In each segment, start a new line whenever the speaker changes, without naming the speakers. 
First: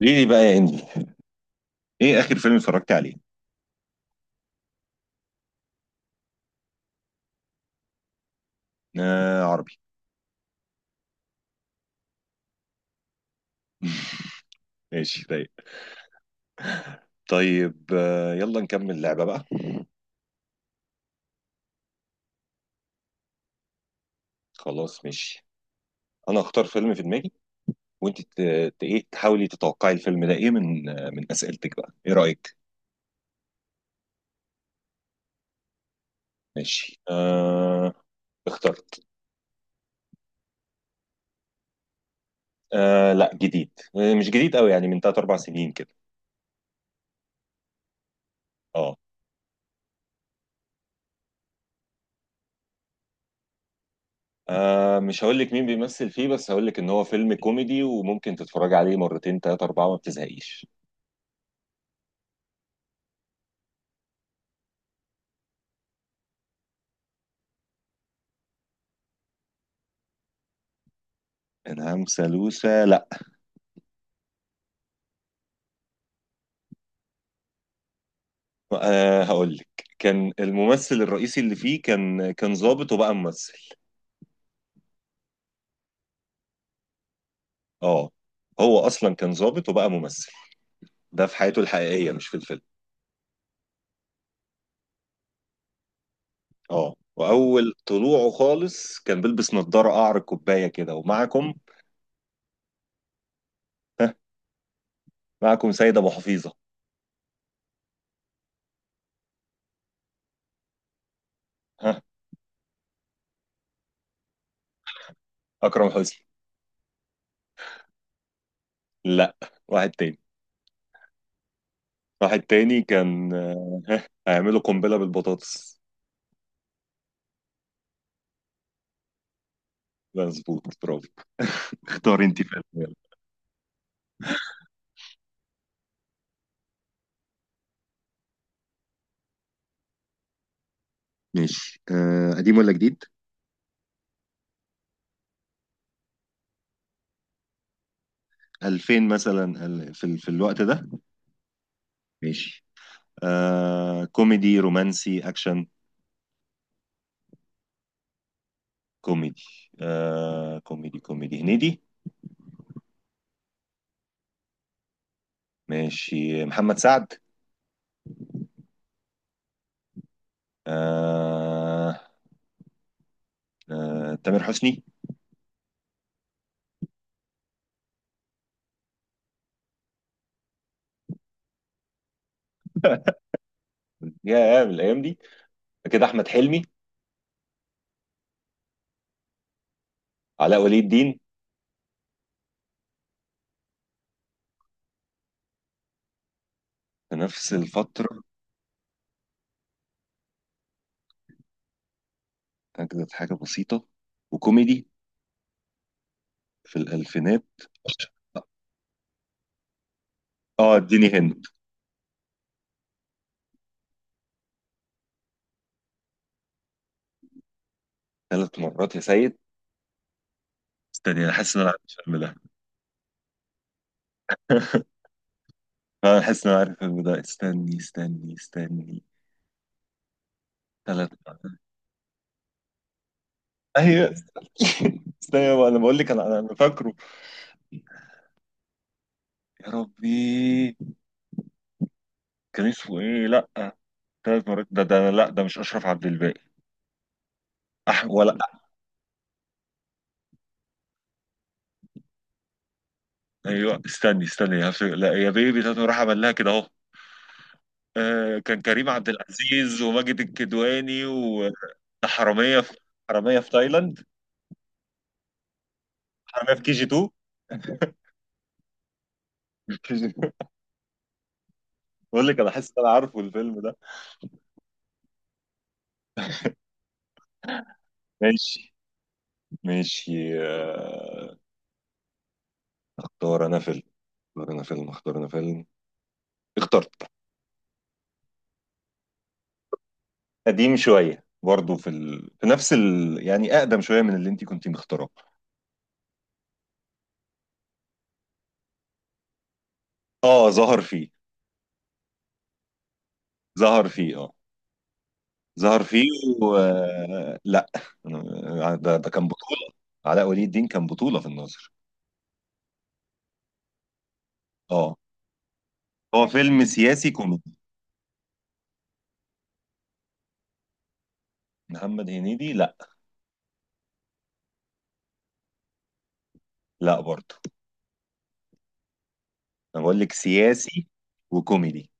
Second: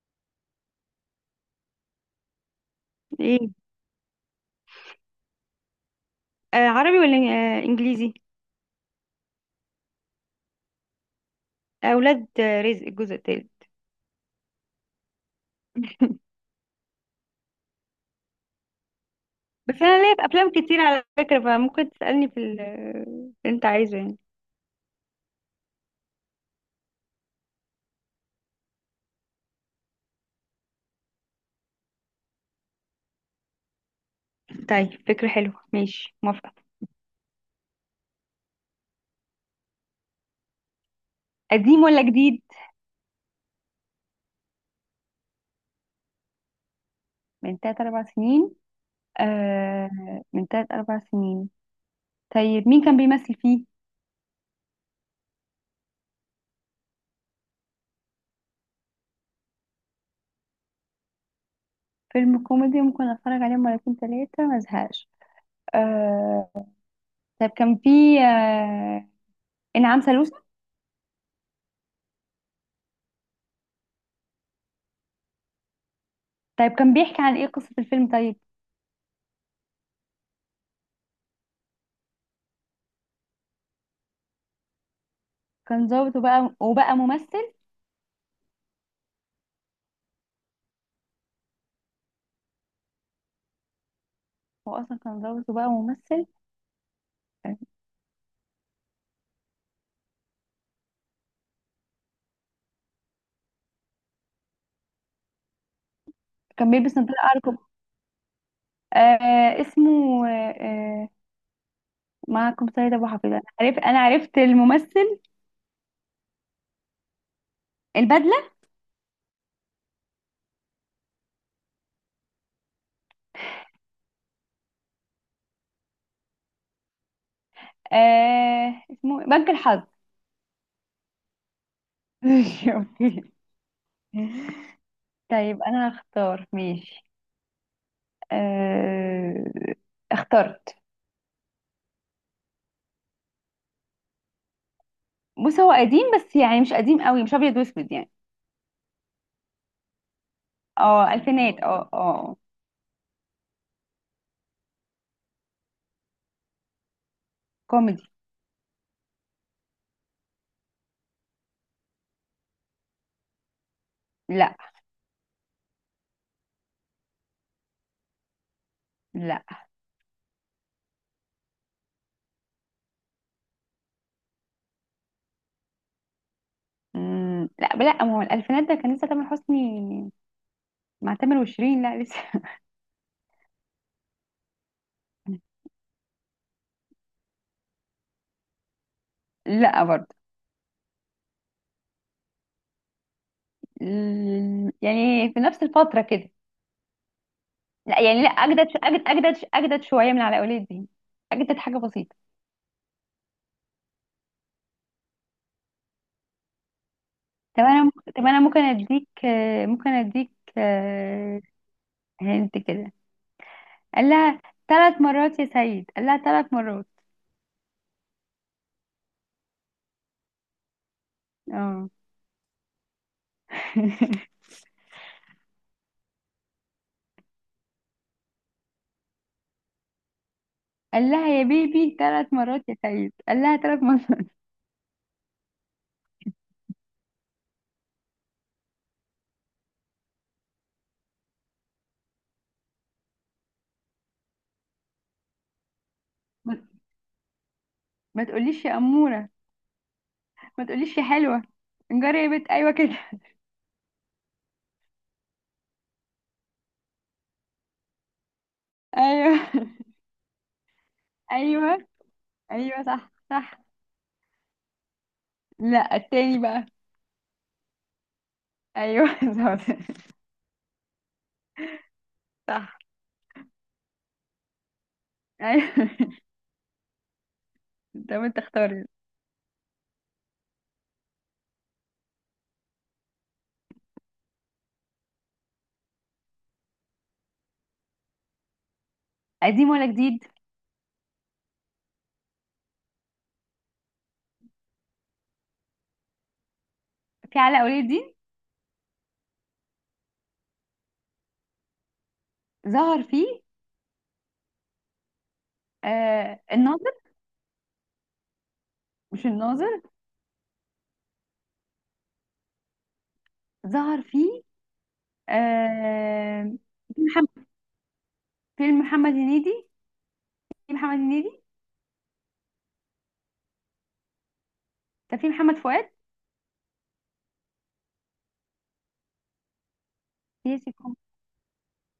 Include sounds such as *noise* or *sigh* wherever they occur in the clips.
ليه بقى يا انجي؟ ايه اخر فيلم اتفرجت عليه؟
ايه؟ آه، عربي ولا انجليزي؟
آه، عربي.
اولاد آه، رزق الجزء الثالث.
*laughs* ماشي، رايق.
*laughs*
طيب، يلا نكمل لعبة بقى.
بس انا ليا في افلام كتير على فكره، فممكن تسالني في اللي انت عايزه يعني.
خلاص، ماشي. انا اختار فيلم في دماغي، وانت ايه، تحاولي تتوقعي الفيلم ده ايه من من اسئلتك بقى. ايه رأيك؟
طيب، فكره حلوه، ماشي موافقه.
ماشي، آه. اخترت.
قديم ولا جديد؟
آه، لا، جديد، مش جديد قوي، يعني من 3 4 سنين كده.
من تلات أربع سنين.
اه.
آه، من تلات أربع سنين. طيب، مين كان بيمثل فيه؟
آه، مش هقول لك مين بيمثل فيه، بس هقول لك ان هو فيلم كوميدي وممكن تتفرج عليه مرتين ثلاثة أربعة ما بتزهقيش.
فيلم كوميدي ممكن أتفرج عليه مرتين تلاتة ما أزهقش. آه، طيب كان فيه آه، إنعام سالوسة؟
انعام سالوسة؟ لا.
طيب، كان بيحكي عن إيه قصة الفيلم طيب؟
أه، هقول لك. كان الممثل الرئيسي اللي فيه كان ظابط وبقى ممثل.
كان ظابط وبقى ممثل.
اه. هو اصلا كان ظابط وبقى ممثل. ده في حياته الحقيقيه، مش في الفيلم.
هو اصلا كان متجوز وبقى ممثل.
اه. واول طلوعه خالص كان بيلبس نظاره قعر الكوبايه كده، ومعكم. ها. معكم سيد ابو حفيظه.
كان بيلبس نضاره ارجل. آه، اسمه آه
ها.
معكم سيد ابو حفيظ. انا عرفت الممثل.
اكرم حسني؟
البدله.
لا. واحد تاني. واحد تاني كان، هيعملوا قنبله بالبطاطس.
آه، اسمه بنك الحظ.
مظبوط، برافو. اختار
*laughs*
انت فيلم،
ماشي،
يلا.
أوكي. طيب، انا هختار ماشي. آه، اخترت.
ماشي، أه. قديم ولا جديد؟
بص، هو قديم بس يعني مش قديم قوي، مش ابيض واسود يعني.
2000 مثلا، في في الوقت ده.
اه الفينات، اه اه.
ماشي، آه. كوميدي، رومانسي، أكشن؟
كوميدي.
كوميدي. آه، كوميدي. هنيدي؟
لا
ماشي، محمد سعد؟
لا.
آه. آه، تامر حسني؟
مم، لا، لا، ما هو الالفينات ده كان لسه تامر حسني. مع تامر وشيرين لا لسه.
*laughs* يا من الأيام دي.
*laughs*
كده أحمد حلمي؟
لا برضه.
علاء ولي الدين؟
يعني في نفس الفترة كده.
في نفس
لا
الفترة.
يعني، لا اجدد اجدد شوية من على اولاد دي. اجدد حاجة بسيطة.
أجدد حاجة بسيطة وكوميدي، في الألفينات.
طب انا ممكن اديك آه، ممكن اديك
اه، اديني
آه،
هند.
هنت كده. قال لها ثلاث مرات يا سيد، قال لها ثلاث مرات.
3 مرات يا سيد. استني، انا حاسس ان انا عارف
اه.
الفيلم ده.
*laughs*
*laughs* انا حاسس ان انا عارف الفيلم ده، استني استني استني.
قال
ثلاث.
لها يا بيبي ثلاث مرات يا سيد، قال لها ثلاث
ايوه،
مرات. *laughs*
استنى استنى بقى، انا بقول لك، انا انا أنا فاكره. يا ربي، كان اسمه ايه؟ لا، 3 مرات. ده لا، ده مش اشرف عبد الباقي.
ما
أح،
ما
ولا.
تقوليش يا أمورة، ما تقوليش يا حلوة، انجري يا بنت. ايوه كده. *laughs*
ايوه، استني استني، لا، يا بيبي، 3 مرات عمل لها كده اهو. آه، كان كريم عبد
ايوه.
العزيز
*laughs*
وماجد الكدواني.
ايوه.
وحراميه في
ايوه صح
حراميه في
صح.
تايلاند.
لا، التاني
حراميه في
بقى.
كي جي 2.
ايوه *laughs* بالظبط.
كي جي 2. بقول لك انا حاسس
صح.
ان انا عارفه الفيلم ده.
ايوه. طب انت
ماشي.
اختاري.
ماشي، آه. اختار انا فيلم. اختار انا فيلم. اختار انا فيلم. اخترت.
قديم ولا جديد؟
قديم شوية برضه، في في نفس يعني أقدم شوية من اللي أنت كنت مختاره.
في علاء ولي الدين؟
اه، ظهر فيه.
ظهر فيه.
ظهر فيه. اه، ظهر فيه.
آه،
و...
الناظر.
آه، لا. آه، ده
مش
كان بطولة.
الناظر.
علاء ولي الدين كان بطولة في الناظر؟
ظهر فيه.
اه. هو
آه،
فيلم
في
سياسي
محمد،
كوميدي.
فيلم محمد هنيدي. في محمد هنيدي.
محمد هنيدي؟ لا.
كان في محمد فؤاد.
لا برضه. انا بقول لك،
في ياسر
سياسي وكوميدي.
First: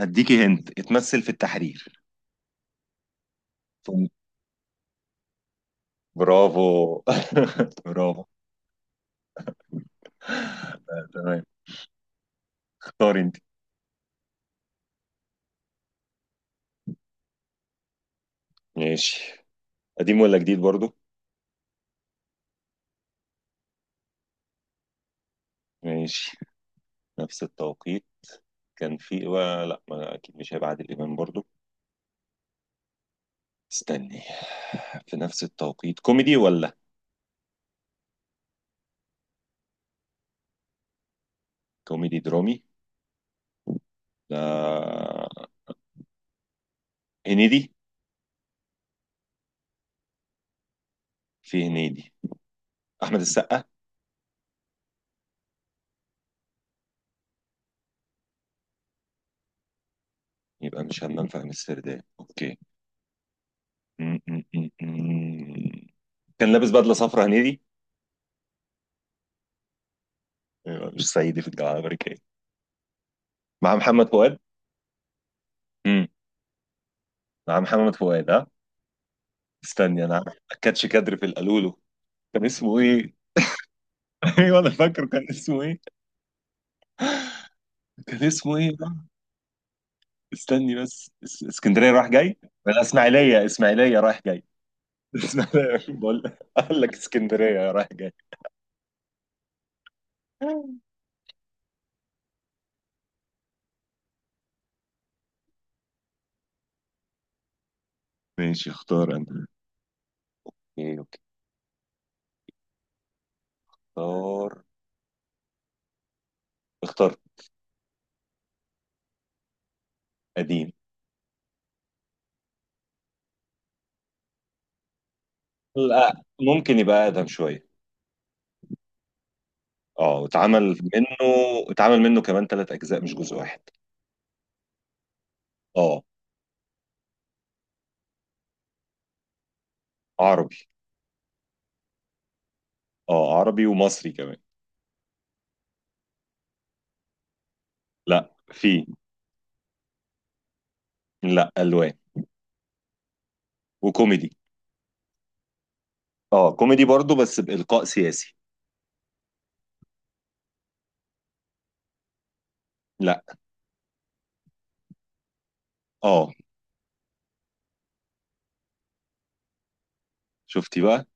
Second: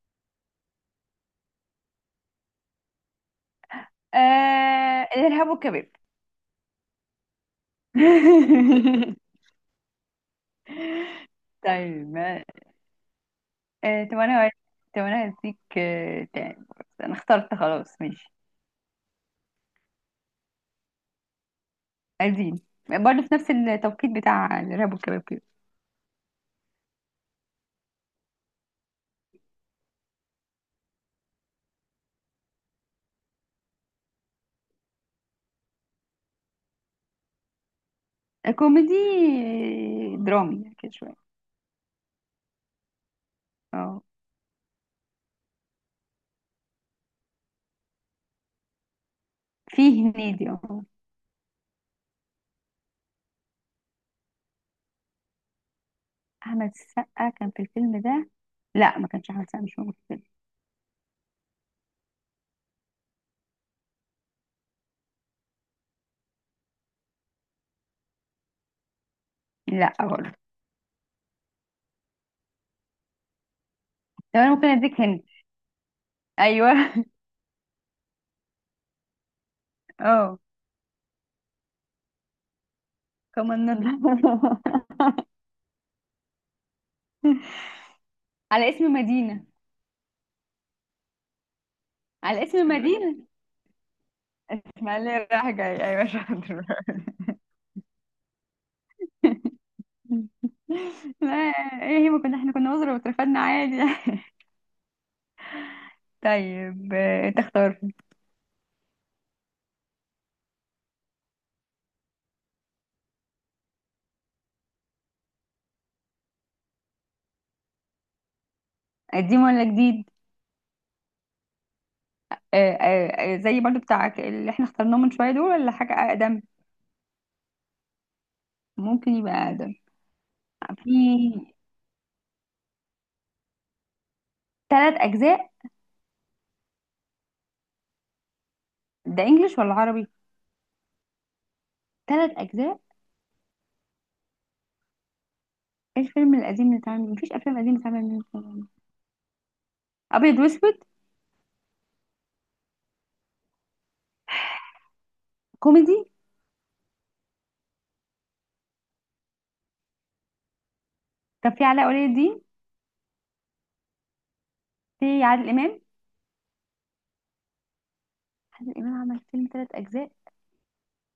اديكي هنت، اتمثل في التحرير. ثم-
آه، الارهاب والكباب.
برافو. *laughs* برافو.
*laughs*
آه، تمام.
طيب
اختاري انت.
آه، طب انا هديك آه تاني. انا اخترت خلاص، ماشي.
ماشي. قديم ولا جديد برضه؟
قديم، برضه في نفس التوقيت بتاع الارهاب والكباب كده.
ماشي، نفس التوقيت. لا، ما اكيد مش هيبقى عادل امام برضو. استني، في نفس التوقيت؟ كوميدي ولا؟
كوميدي، آه، درامي كده شوية.
كوميدي درامي.
اه،
لا، هنيدي؟
فيه هنيدي، اه.
في هنيدي. احمد السقا؟
أحمد السقا كان في الفيلم ده؟ لا، ما كانش أحمد السقا، مش موجود في الفيلم.
يبقى مش همام في امستردام. اوكي. م- م- م- م. كان لابس بدله صفرا هنيدي.
لا برضه.
يبقى مش صعيدي في الجامعه الامريكيه، مع محمد فؤاد.
طب أنا ممكن أديك هندي؟
امم.
أيوه *laughs*
مع محمد فؤاد، ها. استني، انا عارف.
اه
كاتش كادر في القالولو. كان اسمه ايه؟
كمان
*laughs*
نضرب.
ايوه، انا فاكره. كان اسمه ايه؟ كان
*laughs*
اسمه
على
ايه؟
اسم مدينة.
استني بس، اسكندريه رايح جاي،
على اسم
ولا
مدينة.
اسماعيليه؟ اسماعيليه رايح جاي. *laughs*
اسماعيلية رايح جاي،
اسماعيليه،
أيوه
بقول.
شاطر.
قال لك
*laughs*
اسكندريه رايح جاي.
لا. ايه هي، ما كنا احنا كنا وزراء واترفدنا عادي. *laughs* طيب آه، تختار.
ماشي، اختار انا. ايه، اوكي. اختار. اختار.
قديم ولا جديد؟
قديم.
آه، آه، آه، زي برضو بتاعك اللي احنا اخترناه من شوية دول، ولا حاجة
لا،
أقدم؟
ممكن يبقى اقدم شويه.
ممكن يبقى أقدم.
اه، اتعمل منه.
في.
اتعمل منه كمان 3 اجزاء، مش جزء واحد.
ثلاث أجزاء؟
اه،
ده إنجليش ولا عربي؟
عربي.
ثلاث أجزاء.
اه، عربي ومصري كمان.
إيه الفيلم القديم اللي اتعمل؟ مفيش أفلام قديمة اتعمل منه
لا،
فيلم.
في.
أبيض وأسود؟
لا، الوان. وكوميدي.
كوميدي.
اه، كوميدي برضو، بس بالقاء سياسي.
طب في علاء ولي الدين؟
لا.
في عادل إمام؟
اه،
عادل إمام عمل فيلم ثلاث أجزاء؟
شفتي بقى.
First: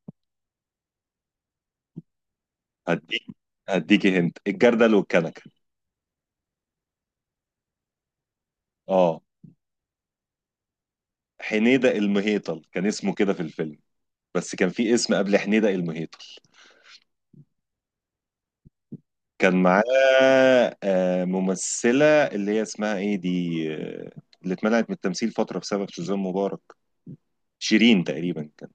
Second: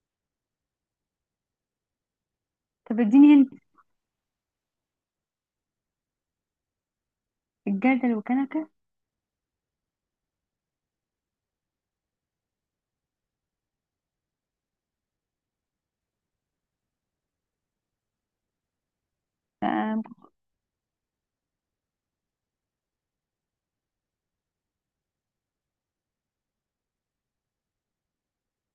طب
هديك.
اديني هنت.
هديكي هنت الجردل والكنكه.
الجردل وكنكة.
اه. حنيدة المهيطل كان اسمه كده في الفيلم، بس كان في اسم قبل حنيدة المهيطل. كان معاه،
آه،
ممثلة، اللي هي اسمها ايه دي؟ آه، اللي اتمنعت من التمثيل فترة بسبب سوزان مبارك. شيرين تقريبا كان.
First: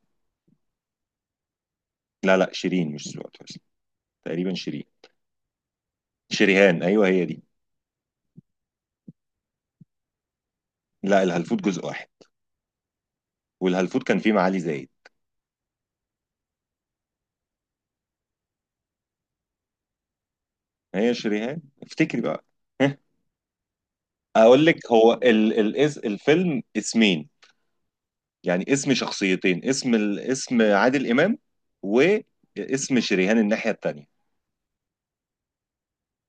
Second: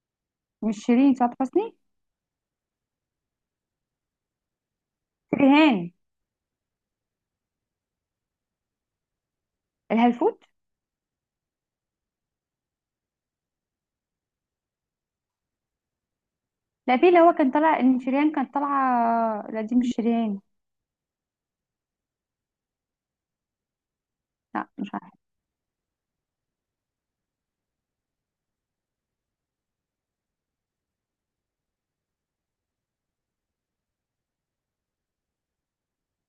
مش شيرين، سعاد حسني.
لا لا، شيرين مش سعاد حسني. تقريبا شيرين.
شريهان.
شريهان، ايوه، هي دي.
الهلفوت.
لا، الهلفوت جزء واحد. والهلفوت كان فيه معالي زايد.
لا، في اللي هو كان طالع إن شريهان كانت طالعة. لا دي مش شريهان.
هي شريهان، افتكري بقى. *laughs* اقول
لا مش
لك،
عارفة.
هو ال الفيلم اسمين. يعني اسم شخصيتين، اسم اسم عادل امام، واسم شريهان الناحيه التانيه.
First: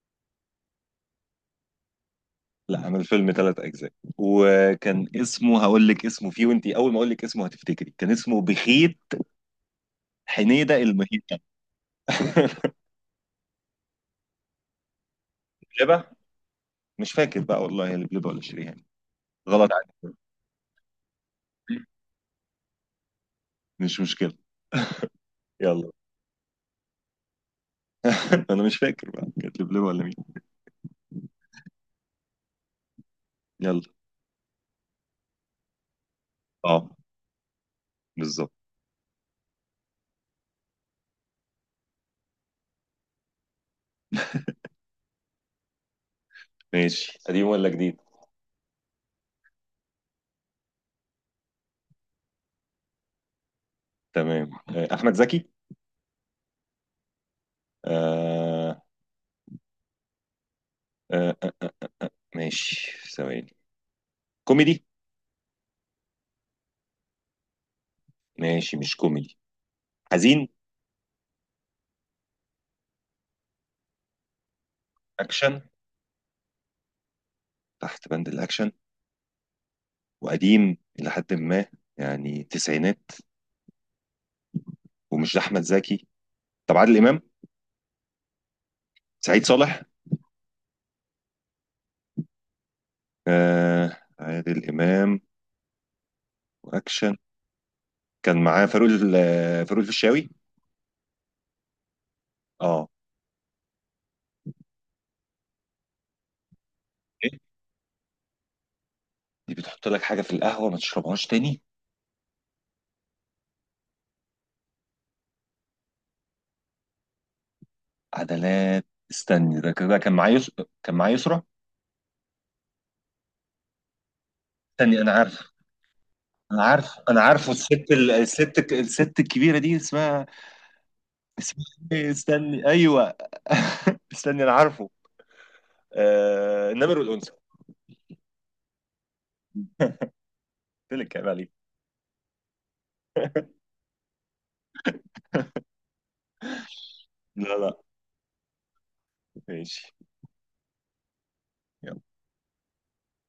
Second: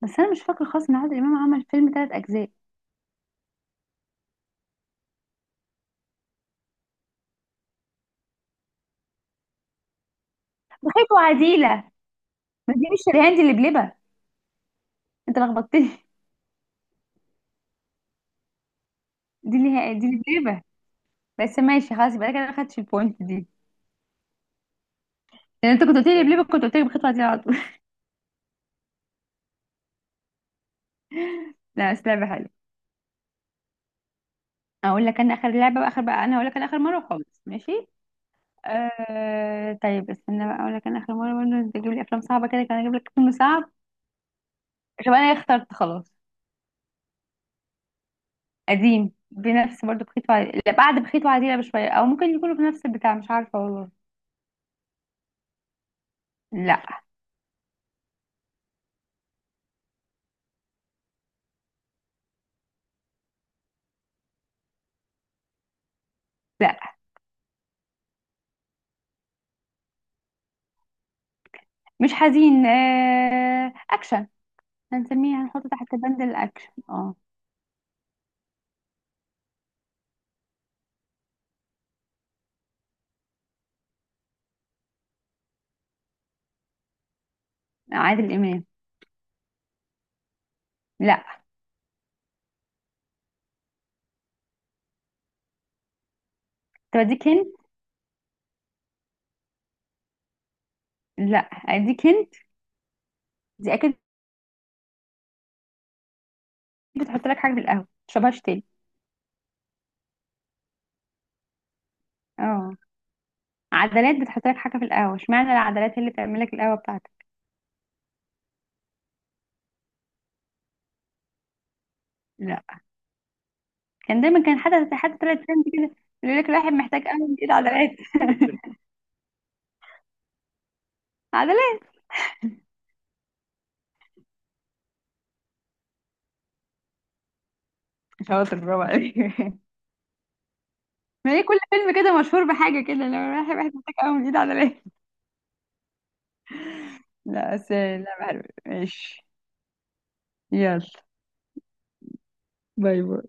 بس أنا مش فاكرة خالص إن عادل إمام عمل فيلم ثلاث أجزاء.
لا، عمل فيلم 3 اجزاء. وكان اسمه، هقول لك اسمه فيه وانتي اول ما اقول لك اسمه هتفتكري. كان اسمه بخيت حنيده
بخيت
المهيتة.
وعديلة. ما
*laughs*
دي مش شريهان، دي اللي بلبة. انت لخبطتني.
لبه، مش فاكر بقى والله، هي لبلبه ولا شريهان.
دي اللي
غلط
هي دي
عليك.
اللي بس ماشي خلاص، يبقى انا كده ما خدتش البوينت دي.
مش مشكله.
لان انت
يلا.
كنت قلت لي بليبه، كنت قلت لي بالخطوه دي على طول. *laughs*
*laughs* انا مش فاكر بقى كانت لبلبه ولا مين.
لا بس لعبه حلوه.
يلا.
اقول لك انا اخر لعبه بقى، اخر بقى، انا اقول لك انا اخر
اه،
مره خالص، ماشي.
بالظبط.
آه، طيب استنى بقى، اقول لك انا اخر مره برضه، انت تجيب لي افلام صعبه كده، كان اجيب لك فيلم صعب. طب انا اخترت خلاص.
ماشي، قديم ولا جديد؟
قديم، بنفس برضه بخيط وعديلة، لا بعد بخيط وعديلة بشويه، او ممكن يكونوا في نفس البتاع، مش عارفه والله.
تمام، آه، احمد زكي؟
لا.
آه. آه آه. ماشي، ثواني. كوميدي؟
لا
ماشي، مش كوميدي. حزين؟
مش حزين، آه، اكشن. هنسميه،
اكشن.
هنحطه تحت بند الاكشن، اه.
تحت بند الاكشن. وقديم الى حد ما، يعني تسعينات، ومش احمد زكي. طب عادل امام؟
عادل امام.
سعيد صالح؟
لا.
آه، عادل امام،
طب
واكشن.
اديك هنت.
كان معاه فاروق الفيشاوي.
لا اديك هنت،
اه.
دي اكيد. بتحط
إيه؟
لك حاجه في القهوه متشربهاش تاني.
دي بتحط لك حاجه في القهوه، ما تشربهاش تاني.
اه. عدلات بتحط لك حاجه في القهوه، اشمعنى العدلات هي اللي بتعمل لك القهوه بتاعتك.
عدلات. استني، ده كده كان معاه كان معاه يسرا.
لا. كان دايما كان حد
استني، انا
حد طلع
عارف.
ترند كده يقول لك الواحد محتاج
انا
قهوه من ايد
عارفه الست
عدلات.
الست الكبيره دي اسمها.
*laughs*
اسمه.
عدلات.
إيه؟ استني، ايوه. *laughs* استني، انا عارفه. النمر والانثى.
شاطر، برافو عليك. *laughs*
قلت لك كلام
ما هي
عليه.
كل فيلم كده مشهور بحاجه كده، لو الواحد محتاج قهوه من ايد عدلات. لا
لا،
بس
لا.
لا بعرف. ماشي.
ماشي.
يلا.
يلا.
باي باي.